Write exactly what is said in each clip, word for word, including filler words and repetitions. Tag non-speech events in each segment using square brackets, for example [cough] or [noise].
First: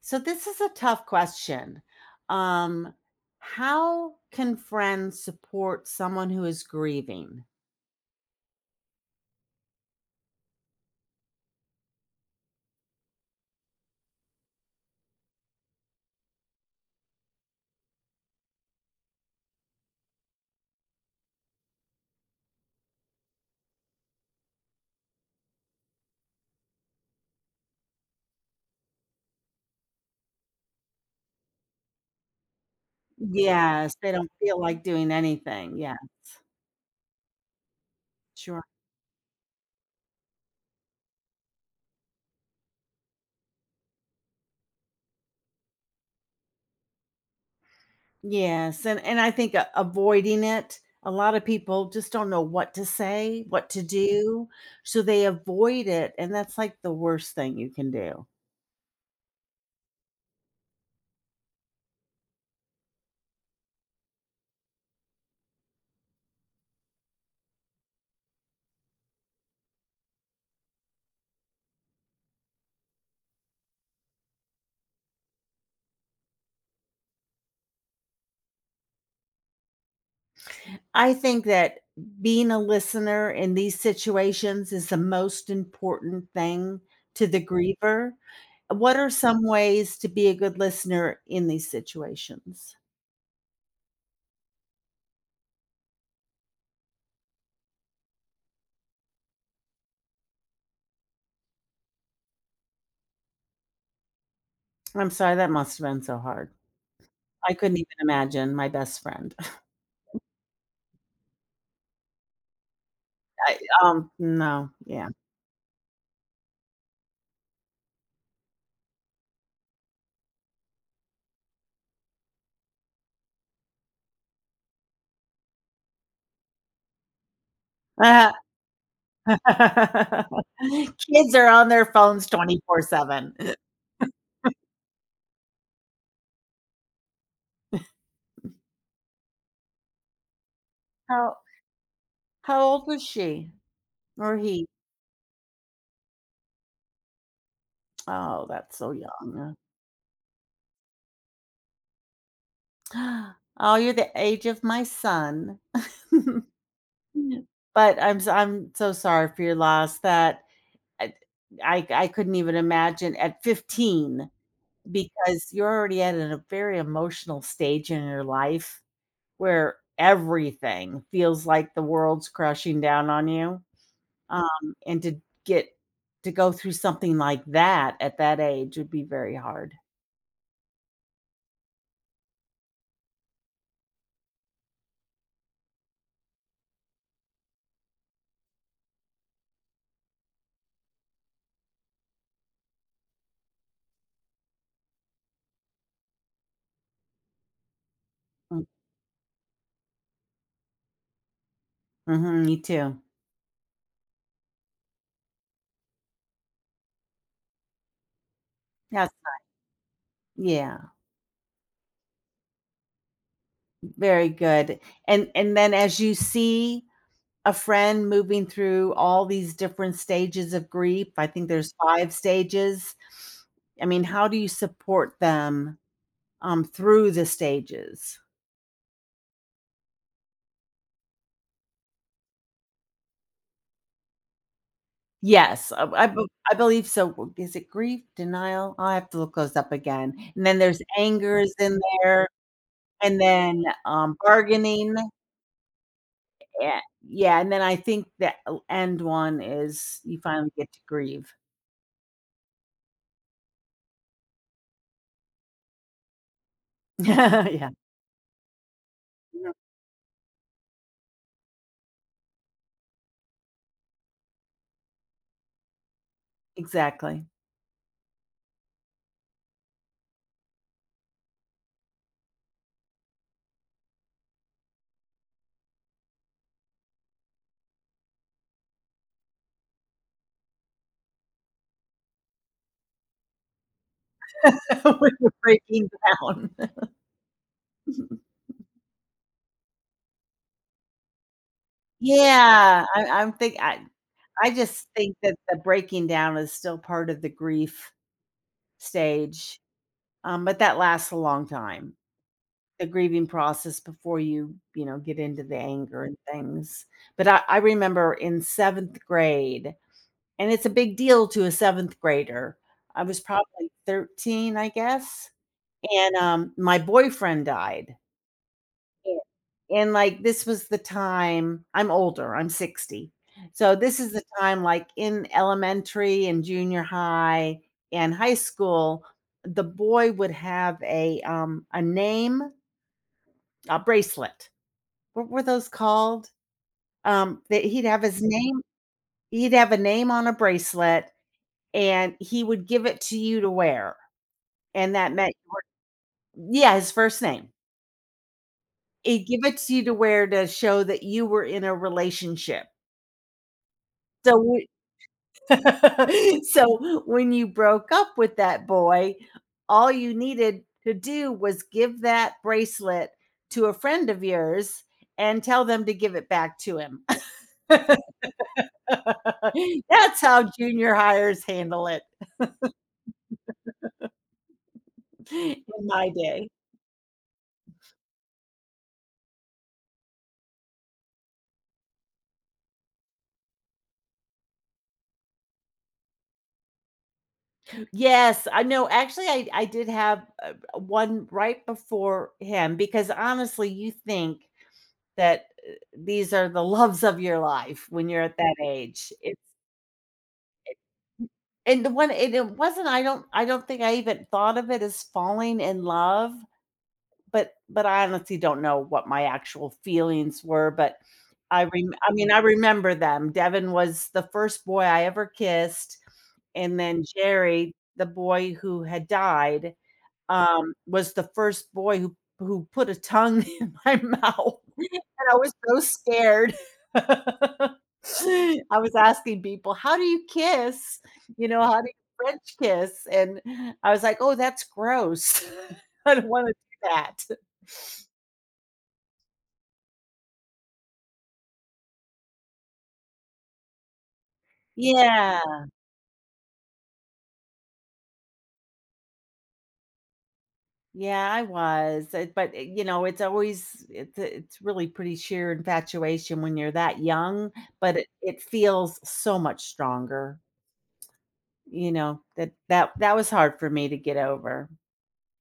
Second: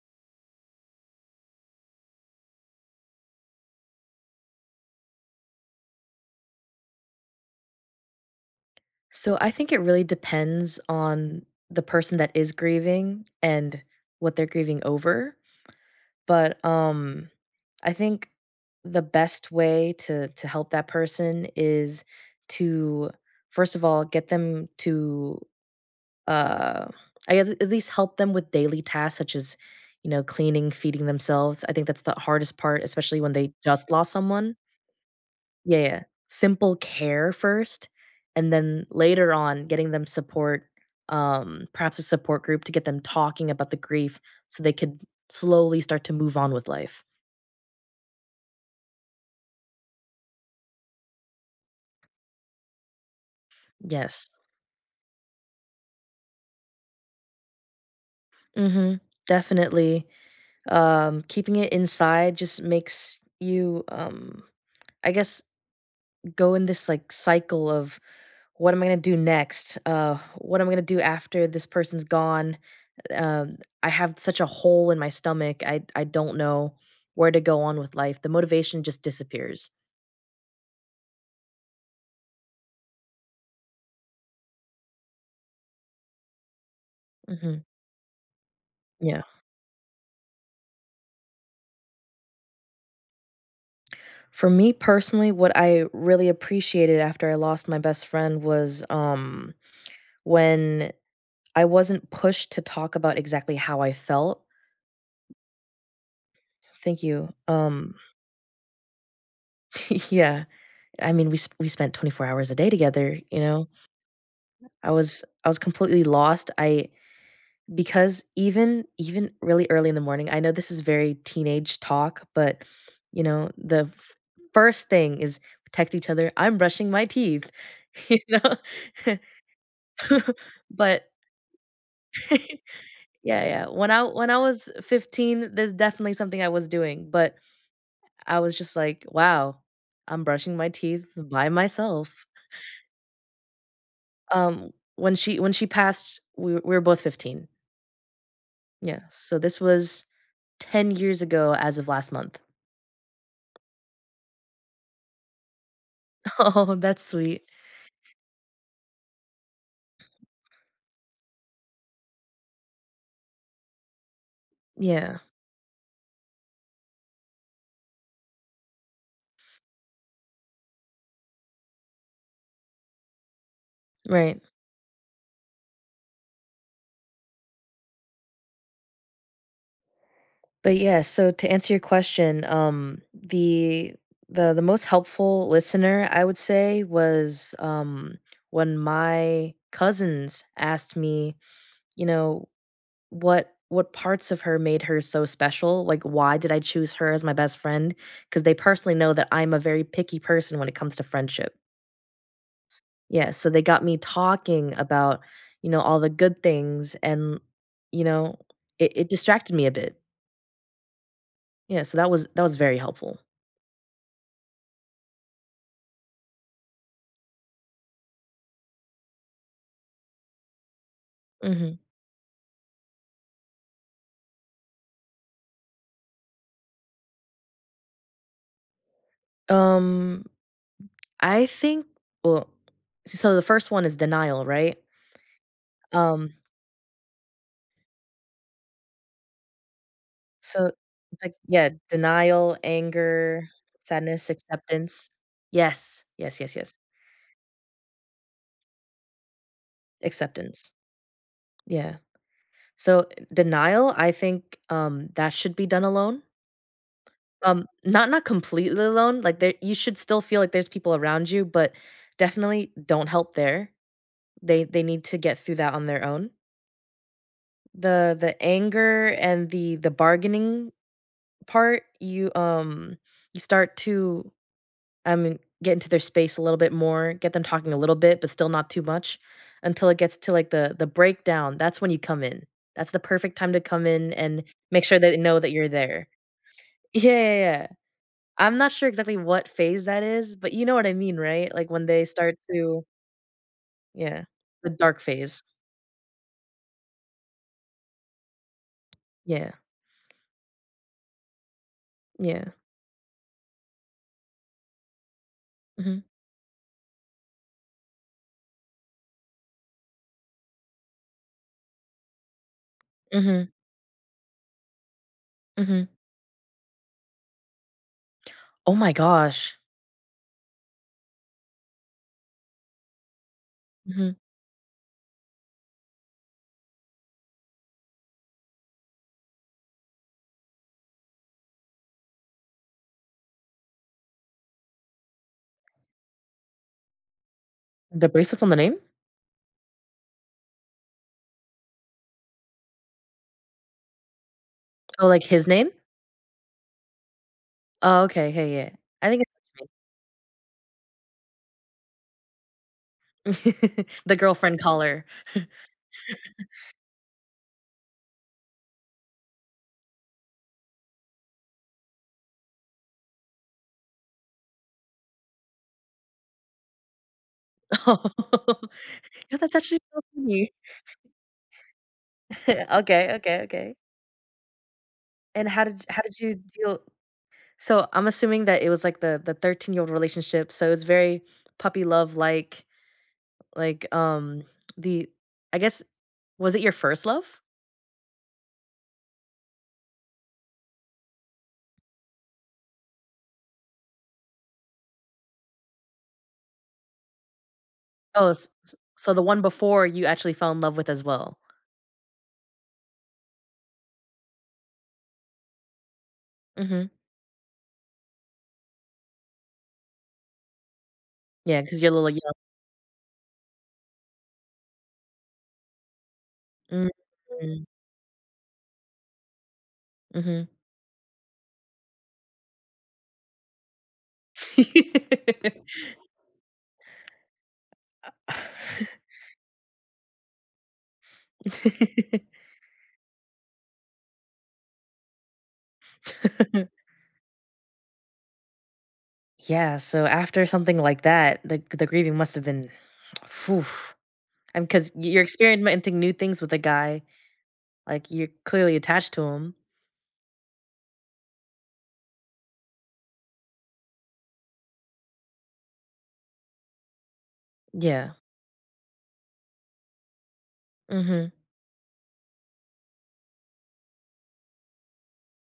So this is a tough question. Um, how can friends support someone who is grieving? So I think it really depends on the person that is grieving and what they're grieving over. But um I think the best way to to help that person is to first of all get them to uh I guess at least help them with daily tasks such as you know cleaning, feeding themselves. I think that's the hardest part especially when they just Yes, lost they don't someone feel like doing anything. yeah, Yeah, yeah. Simple care first, and sure. then later on getting them support, um, perhaps a support group to get them talking about the grief so they could slowly start to move on with life. Yes, and and I think a- avoiding it. A lot of people just don't know what to say, what to Yes. do, so they avoid it, and that's like the worst thing you can do. Mhm. Definitely. Um, keeping it inside just makes you, um, I guess, go in this like cycle of what am I gonna do next? Uh, what am I gonna do after this person's gone? Um, I have such a hole in my stomach. I I don't know where to go on with life. The motivation just disappears. I think that being a listener in these situations is the most important thing to the Mhm. griever. What are Yeah. some ways to be a good listener in these situations? For me personally, what I really appreciated after I lost my best friend was um when I wasn't pushed to talk about exactly how I felt. I'm sorry, that must have been so hard. Thank you. I couldn't even Um imagine my best friend. [laughs] [laughs] yeah. I mean, we sp- we spent twenty-four hours a day together, you I know. um, no, I yeah. was I was completely lost. I because even even really early in the morning I know this is very teenage talk, but, you know, the f first thing is text each other, "I'm brushing my teeth," [laughs] you [laughs] know? [laughs] But Kids are on their phones [laughs] twenty-four seven. yeah, yeah. When I when I was fifteen, there's definitely something I was doing, but I was just like, "Wow, I'm brushing my teeth How by myself." how old was she or he? Um, when she when she passed, we we were both fifteen. Oh, that's so Yeah, so young. this was ten years ago as of last month. [gasps] Oh, you're the age of my son. [laughs] [laughs] Oh, that's sweet. But I'm s I'm so sorry for your loss that I I I couldn't even imagine at fifteen, Yeah, because you're already at a very emotional stage in your life where everything feels like the world's crushing down on you. right. Um, and to get to go through something like that at that age would be very hard. But yeah, so to answer your question, um, the the the most helpful listener I would say was um when my cousins asked me, you know, what what parts of her made her so special? Like why did I choose her as my best friend? Because they Mm, personally know that I'm a very picky person when it comes to friendship. mhm, me too. Yes, so they got me talking about, you know, all the good things and, you know, it it Yes, distracted me a bit. yeah, Yeah, so that was that was very helpful. very good. And and then as you see a friend moving through all these different stages of grief, I think there's Mhm. five stages. I mean, how do you support them, um, through the stages? Um, I think well, so the first one is denial, right? Yes, I I be- Um, I believe so. Is it grief, denial? I have to look those up again, and then so there's it's like, angers yeah, in there, denial, and anger, then, um, sadness, bargaining, acceptance. Yes, yes, yes, yes. yeah, yeah, and then I think the end one is you finally Acceptance. get to grieve. Yeah. So denial, I think um that should be done alone. [laughs] Um, Yeah. not not completely alone, like, Yeah, there you should still feel like there's people around you, but definitely don't help there. They they need to get through that on their own. exactly. The the anger and the the bargaining part, you, um you start to, I mean, get into their space a little bit more, get them talking a little bit, but still not too much, until it gets to, like, the the breakdown, that's when you come in. That's the perfect time to come in and make sure [laughs] that When they you're know that you're breaking there. down. Yeah, yeah, yeah. [laughs] I'm not sure exactly what phase that is, but you know what I mean, right? Like, when they start Yeah, to I I'm think I yeah, I the just dark think that phase. the breaking down is still part of the grief Yeah, stage, um, but that lasts a long time. yeah. The grieving process before you, you know, get into the Mhm, anger and things. But I, I remember in seventh grade, and it's a big deal to a seventh grader. I was mhm, probably thirteen, I guess. mhm. And um, my boyfriend died. Oh my Yeah. gosh. And like this was the time, I'm older, I'm sixty. So this is Mhm. the time, like in elementary and junior high and high school, the boy would have a um a name, a bracelet, what were those called? Um, that he'd have The his bracelet's on the name name? he'd have a name on a bracelet, and he would give it to you to wear, and Oh, that like, meant— his name? yeah, his first name. Oh, okay, hey, yeah. I think He'd give it it's to you to wear to show that you were in a relationship. [laughs] the So girlfriend we collar. [laughs] So when you broke up with that boy, all you needed to do was give that bracelet to a friend of yours and tell them to give it back to him. [laughs] Oh. Yeah, that's actually [laughs] so That's how funny. junior hires handle it. [laughs] Okay, okay, okay. And how In did how my did you day. deal so I'm assuming that it was, like, the the thirteen-year-old relationship, so it's very puppy love-like. Like, um, the I guess was it your first love? Yes, I know, actually, I I did have, uh, one right before him, because honestly, you think that, uh, these are the [laughs] loves of your life when you're Oh, at s that s age. so the It's one before you actually fell in love with as well. and the one and it wasn't I don't I don't think I even thought of it as falling in love, Mhm. but but I honestly don't know what my actual feelings were, but I Because 'cause you're rem a little I mean, young. I remember them. Devin was the first boy I ever kissed, and then Mhm. Jerry, the boy who had died, Mhm. um, was the first boy who who put a tongue [laughs] in my mouth, [laughs] and I was so [laughs] scared. [laughs] I was asking people, "How do you kiss?" You know, "How do [laughs] you French kiss?" And I was like, "Oh, that's gross. [laughs] I don't wanna do that." [laughs] Yeah, so after something like that, the the grieving must have been phew. And 'cause because you're Yeah. experimenting new things with a guy, like, you're clearly attached to him. Yeah, I was, uh, but, eh, you know, it's always it's it's really pretty sheer infatuation when you're that young, but it Yeah. it feels so much stronger, Mhm. you know, that that that was hard for me to get over.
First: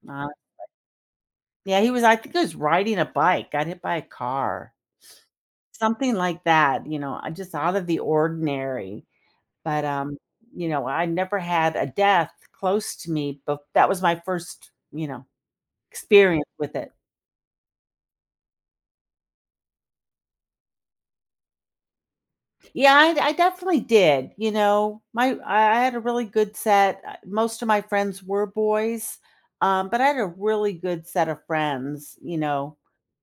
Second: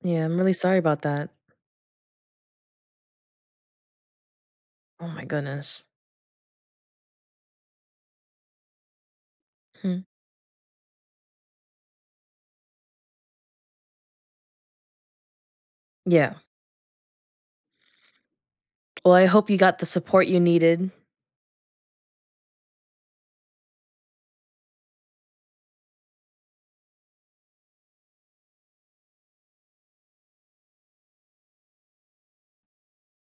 Yeah, Uh, I'm really sorry about that. yeah, he was I think he was riding a bike, got hit by a car, Oh my goodness. something like that, you know, uh, just out of the ordinary, but, Hmm. um, you know, I never had a death close to me, but that was my first, you know, Yeah. experience with it. Well, I hope you got the support you needed. Yeah, I I definitely did, you know, my I I had a really good set, uh, most of my friends were boys, um, but I had a really good set of friends, you know,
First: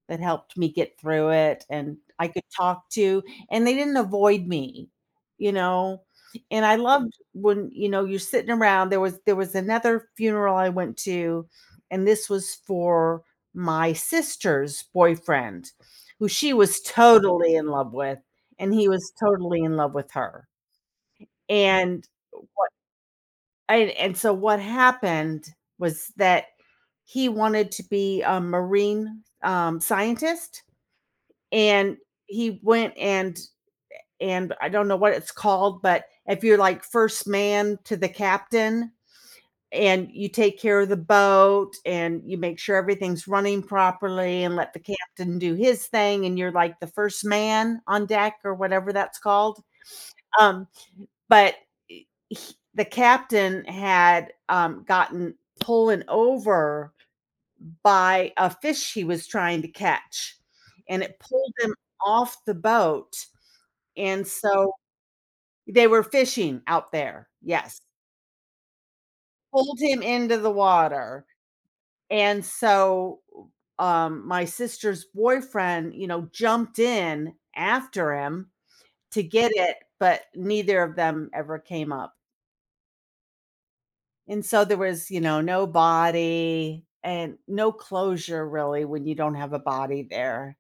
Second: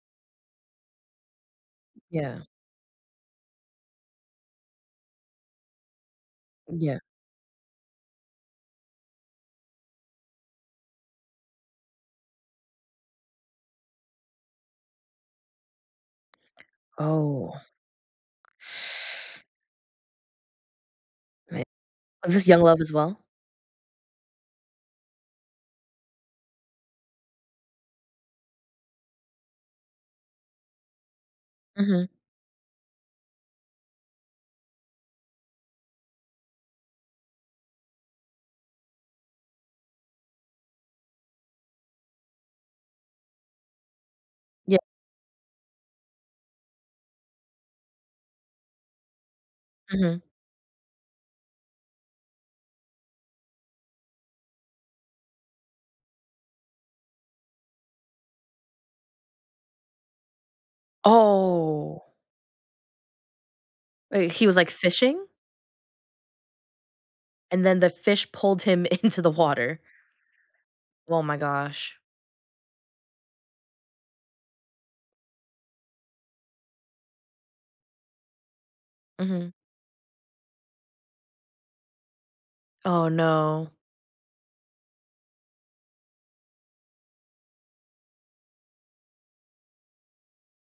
that helped me get through it and I Yeah. could talk to, and they didn't avoid me, you know? And I Yeah. loved when, you know, you're sitting around. There was there was another funeral I went to, and this was for my sister's boyfriend, who she was Oh. totally in love with, and he was [sighs] totally in love with her. Man. And Was this young love as well? and and so what happened was that he wanted to be a marine, um, scientist, and Mhm. he went, and and I don't know what it's called, but if you're like first man to the captain, and you take care of the boat and you make sure everything's running properly and let Yeah. the captain do his thing and you're like the first man on deck or whatever that's called. Mhm. Um, but he, the captain had, um, gotten pulling over by a fish he was trying to catch, and it pulled him Oh. off the boat, and Wait, he was, like, so fishing, they were fishing out there, and then yes. the fish pulled him [laughs] into the Pulled water. him into the Oh water, my gosh. and so, um, my sister's boyfriend, you know, jumped in after him to get Mhm. it, but neither of them ever came up. Oh, no. And so there was, you know, no body and no closure really when you don't have a body there,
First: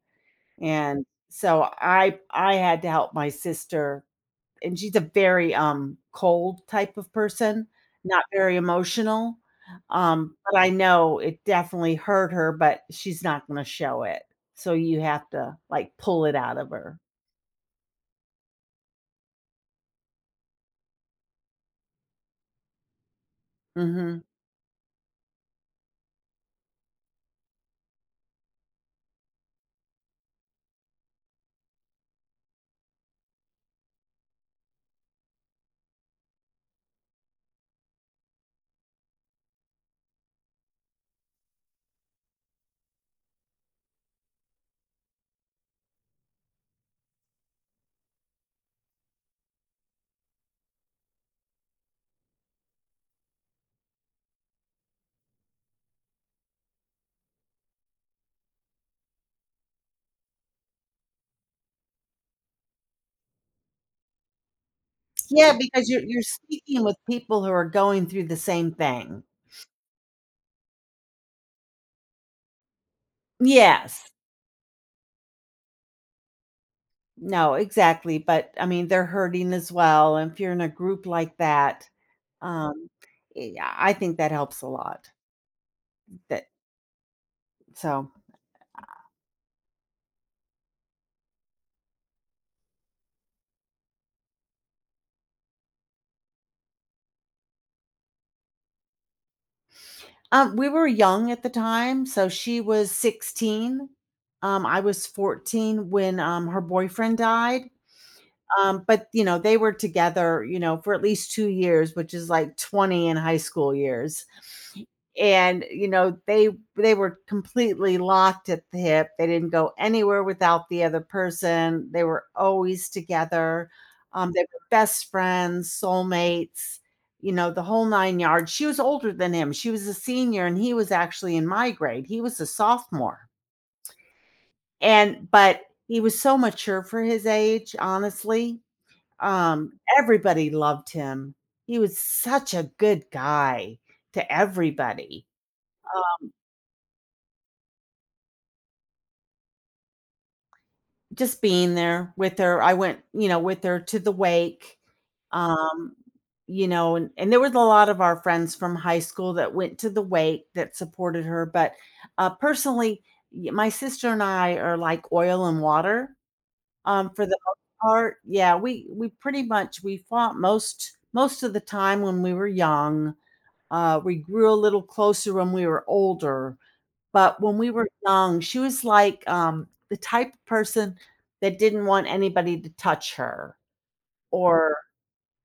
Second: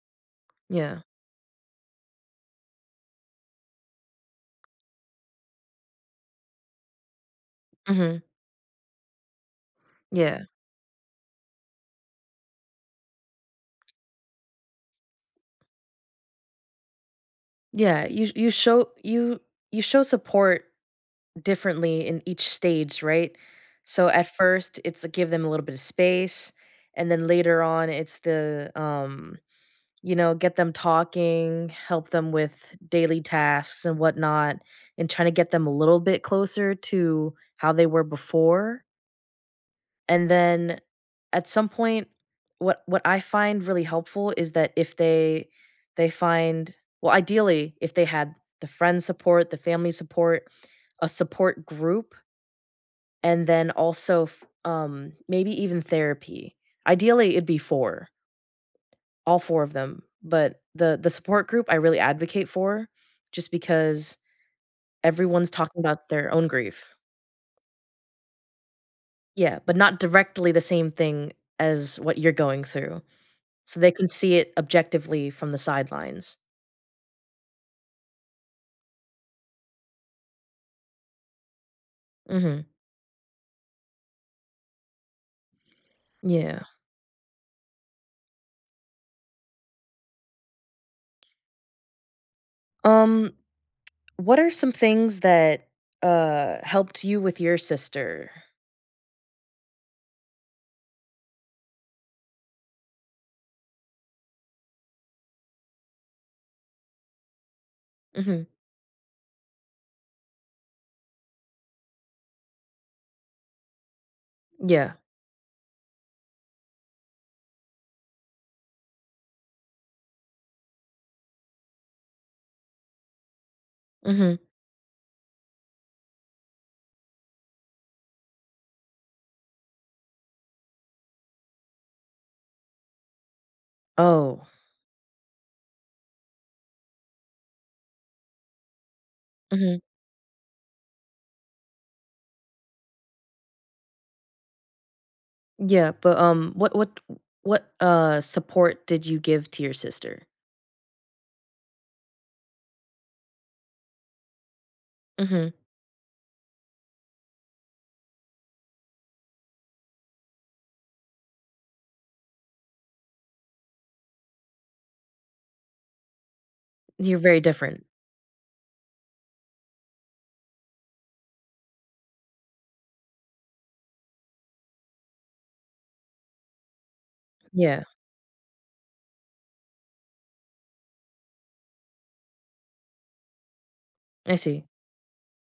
Yeah. and so I I had to help my sister, and she's a very, um, cold type of person, Mhm. not very emotional, um, Yeah. but I know it definitely hurt her, but she's not gonna show it. So you have to, like, pull it out of her. Yeah, you you show you you show support differently in each stage, right? So, Mhm. at first, it's like give them a little bit of space, and then later on, it's the, um you know, get them talking, help them with daily tasks and whatnot, and trying to get them a little bit closer to how they were before. And then at some point, what what I find really helpful is that if they they find well, ideally, if they had the friend support, the family support, a support group, and then also f- um, maybe even therapy. Ideally, it'd be four all four of them, but the the support group I really advocate for just because everyone's Yeah, talking because you're about you're their own speaking grief. with people who are going through the same thing. Yeah, but not directly the same thing as what you're going through, so they can Yes. see it objectively from the sidelines. No, exactly, but, I mean, they're hurting as well, and if you're in a group like that, Mhm. um, eh, I think that helps a lot. That Yeah. so Um, what are some things that, uh, helped you with your sister? Um, we were young at the time, so she was sixteen. Um, I was fourteen when, um, her boyfriend died, Mhm. um, but, you know, they were together, you know, for at least two years, which is like twenty in high school years. Yeah. And, you know, they they were completely locked at the hip. They didn't go anywhere without the other person. They were always together. Um, Mhm. they were best friends, soulmates, you know, the whole nine yards. She was older than him. She was a senior and he was actually in my grade. He was a sophomore. Oh. And but he was so mature for his age, honestly. Um, Mhm. everybody loved him. He was such a good guy to everybody. Yeah, but, um, what what what, uh, support did you give to your sister? Just being there with her, I went, you know, with her to the wake. Mhm. Um, you know, and, and there was a lot of our friends from high school that went to the wake that supported her. But uh, personally, y- my sister and I are like oil and water, um, You're for the very most different. part. Yeah, we we pretty much we fought most most of the time when we were young. Uh, we grew a little closer when we were older, but when we Yeah, were young, she was like, um, the type of person that didn't want anybody to touch her, I see. or,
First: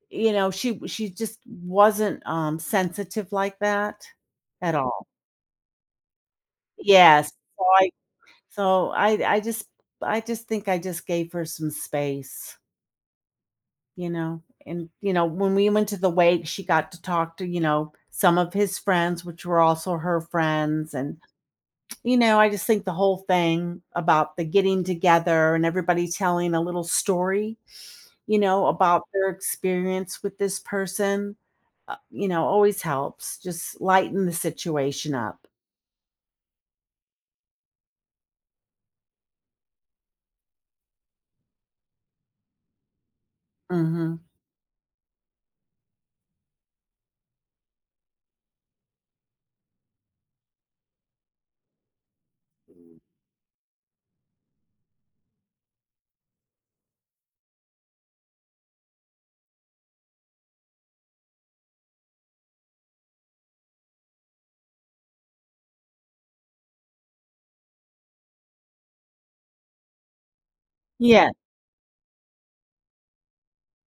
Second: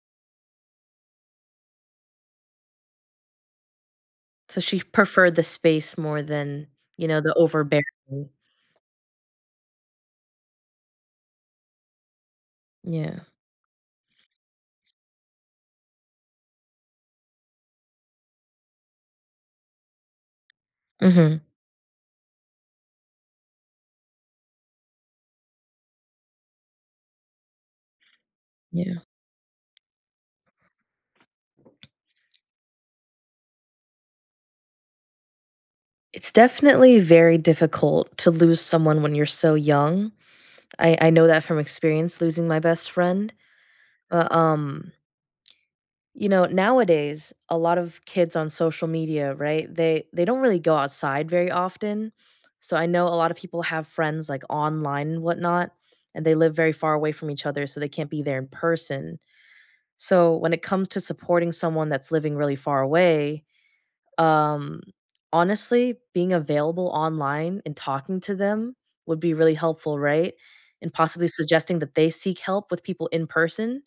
you know, she she just wasn't, um, sensitive like that So at she all. preferred the space more than, you know, Yes. the So overbearing. I so I I just I just think I just gave her some space, Yeah. you know? And, you know, when we went to the wake, she got to talk to, you know, some of his friends, which were also her friends, and Mhm. you know, I just think the whole thing about the getting together and everybody telling a little story, you know, about Yeah. their experience with this person, uh, you know, always helps. Just lighten the situation up. It's definitely very difficult to lose someone when you're so young. I I know that from experience losing my best friend. Mhm. But, um, you know, nowadays, a lot of kids on social media, right? They they don't really go outside very often. So I know a lot of people have friends, like, online and whatnot, and they live very far away from each other, so they can't be there in person. So when it comes to supporting someone that's living really far away, um, honestly, being available online and talking to them would be really helpful, right? And possibly Yeah. suggesting that they seek help with people in person.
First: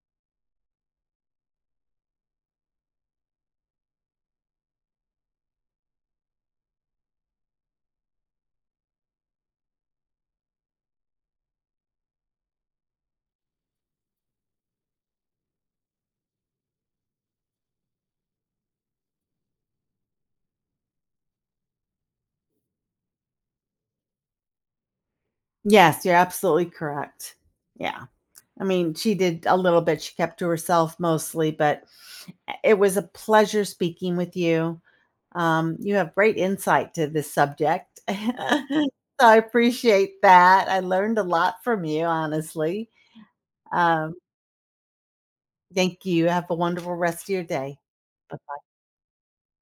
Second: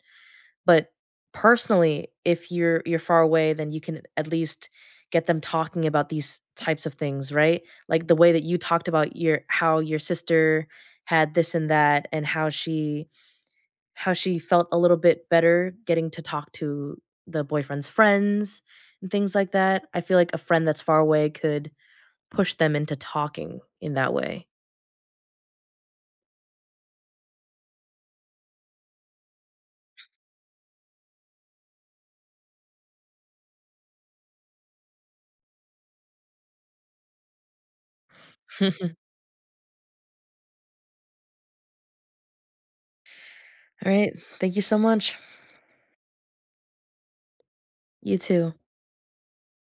But personally, if you're you're far away, then you can at least get them talking about these types of things, right? Like the way that you talked about your how your sister had this and that and how she how she felt a little bit better getting to talk to the boyfriend's friends and things like that. I feel like a friend that's far away could push them into talking in that way. Yes, you're absolutely correct. Yeah. I mean, she did a little bit. She kept to herself mostly, but it was a pleasure speaking with you. Um, you have great insight to this subject. [laughs] [laughs] All So I appreciate that. I learned a lot from you, honestly. right. Um, Thank you so much. thank you. Have a wonderful rest of your day. You too.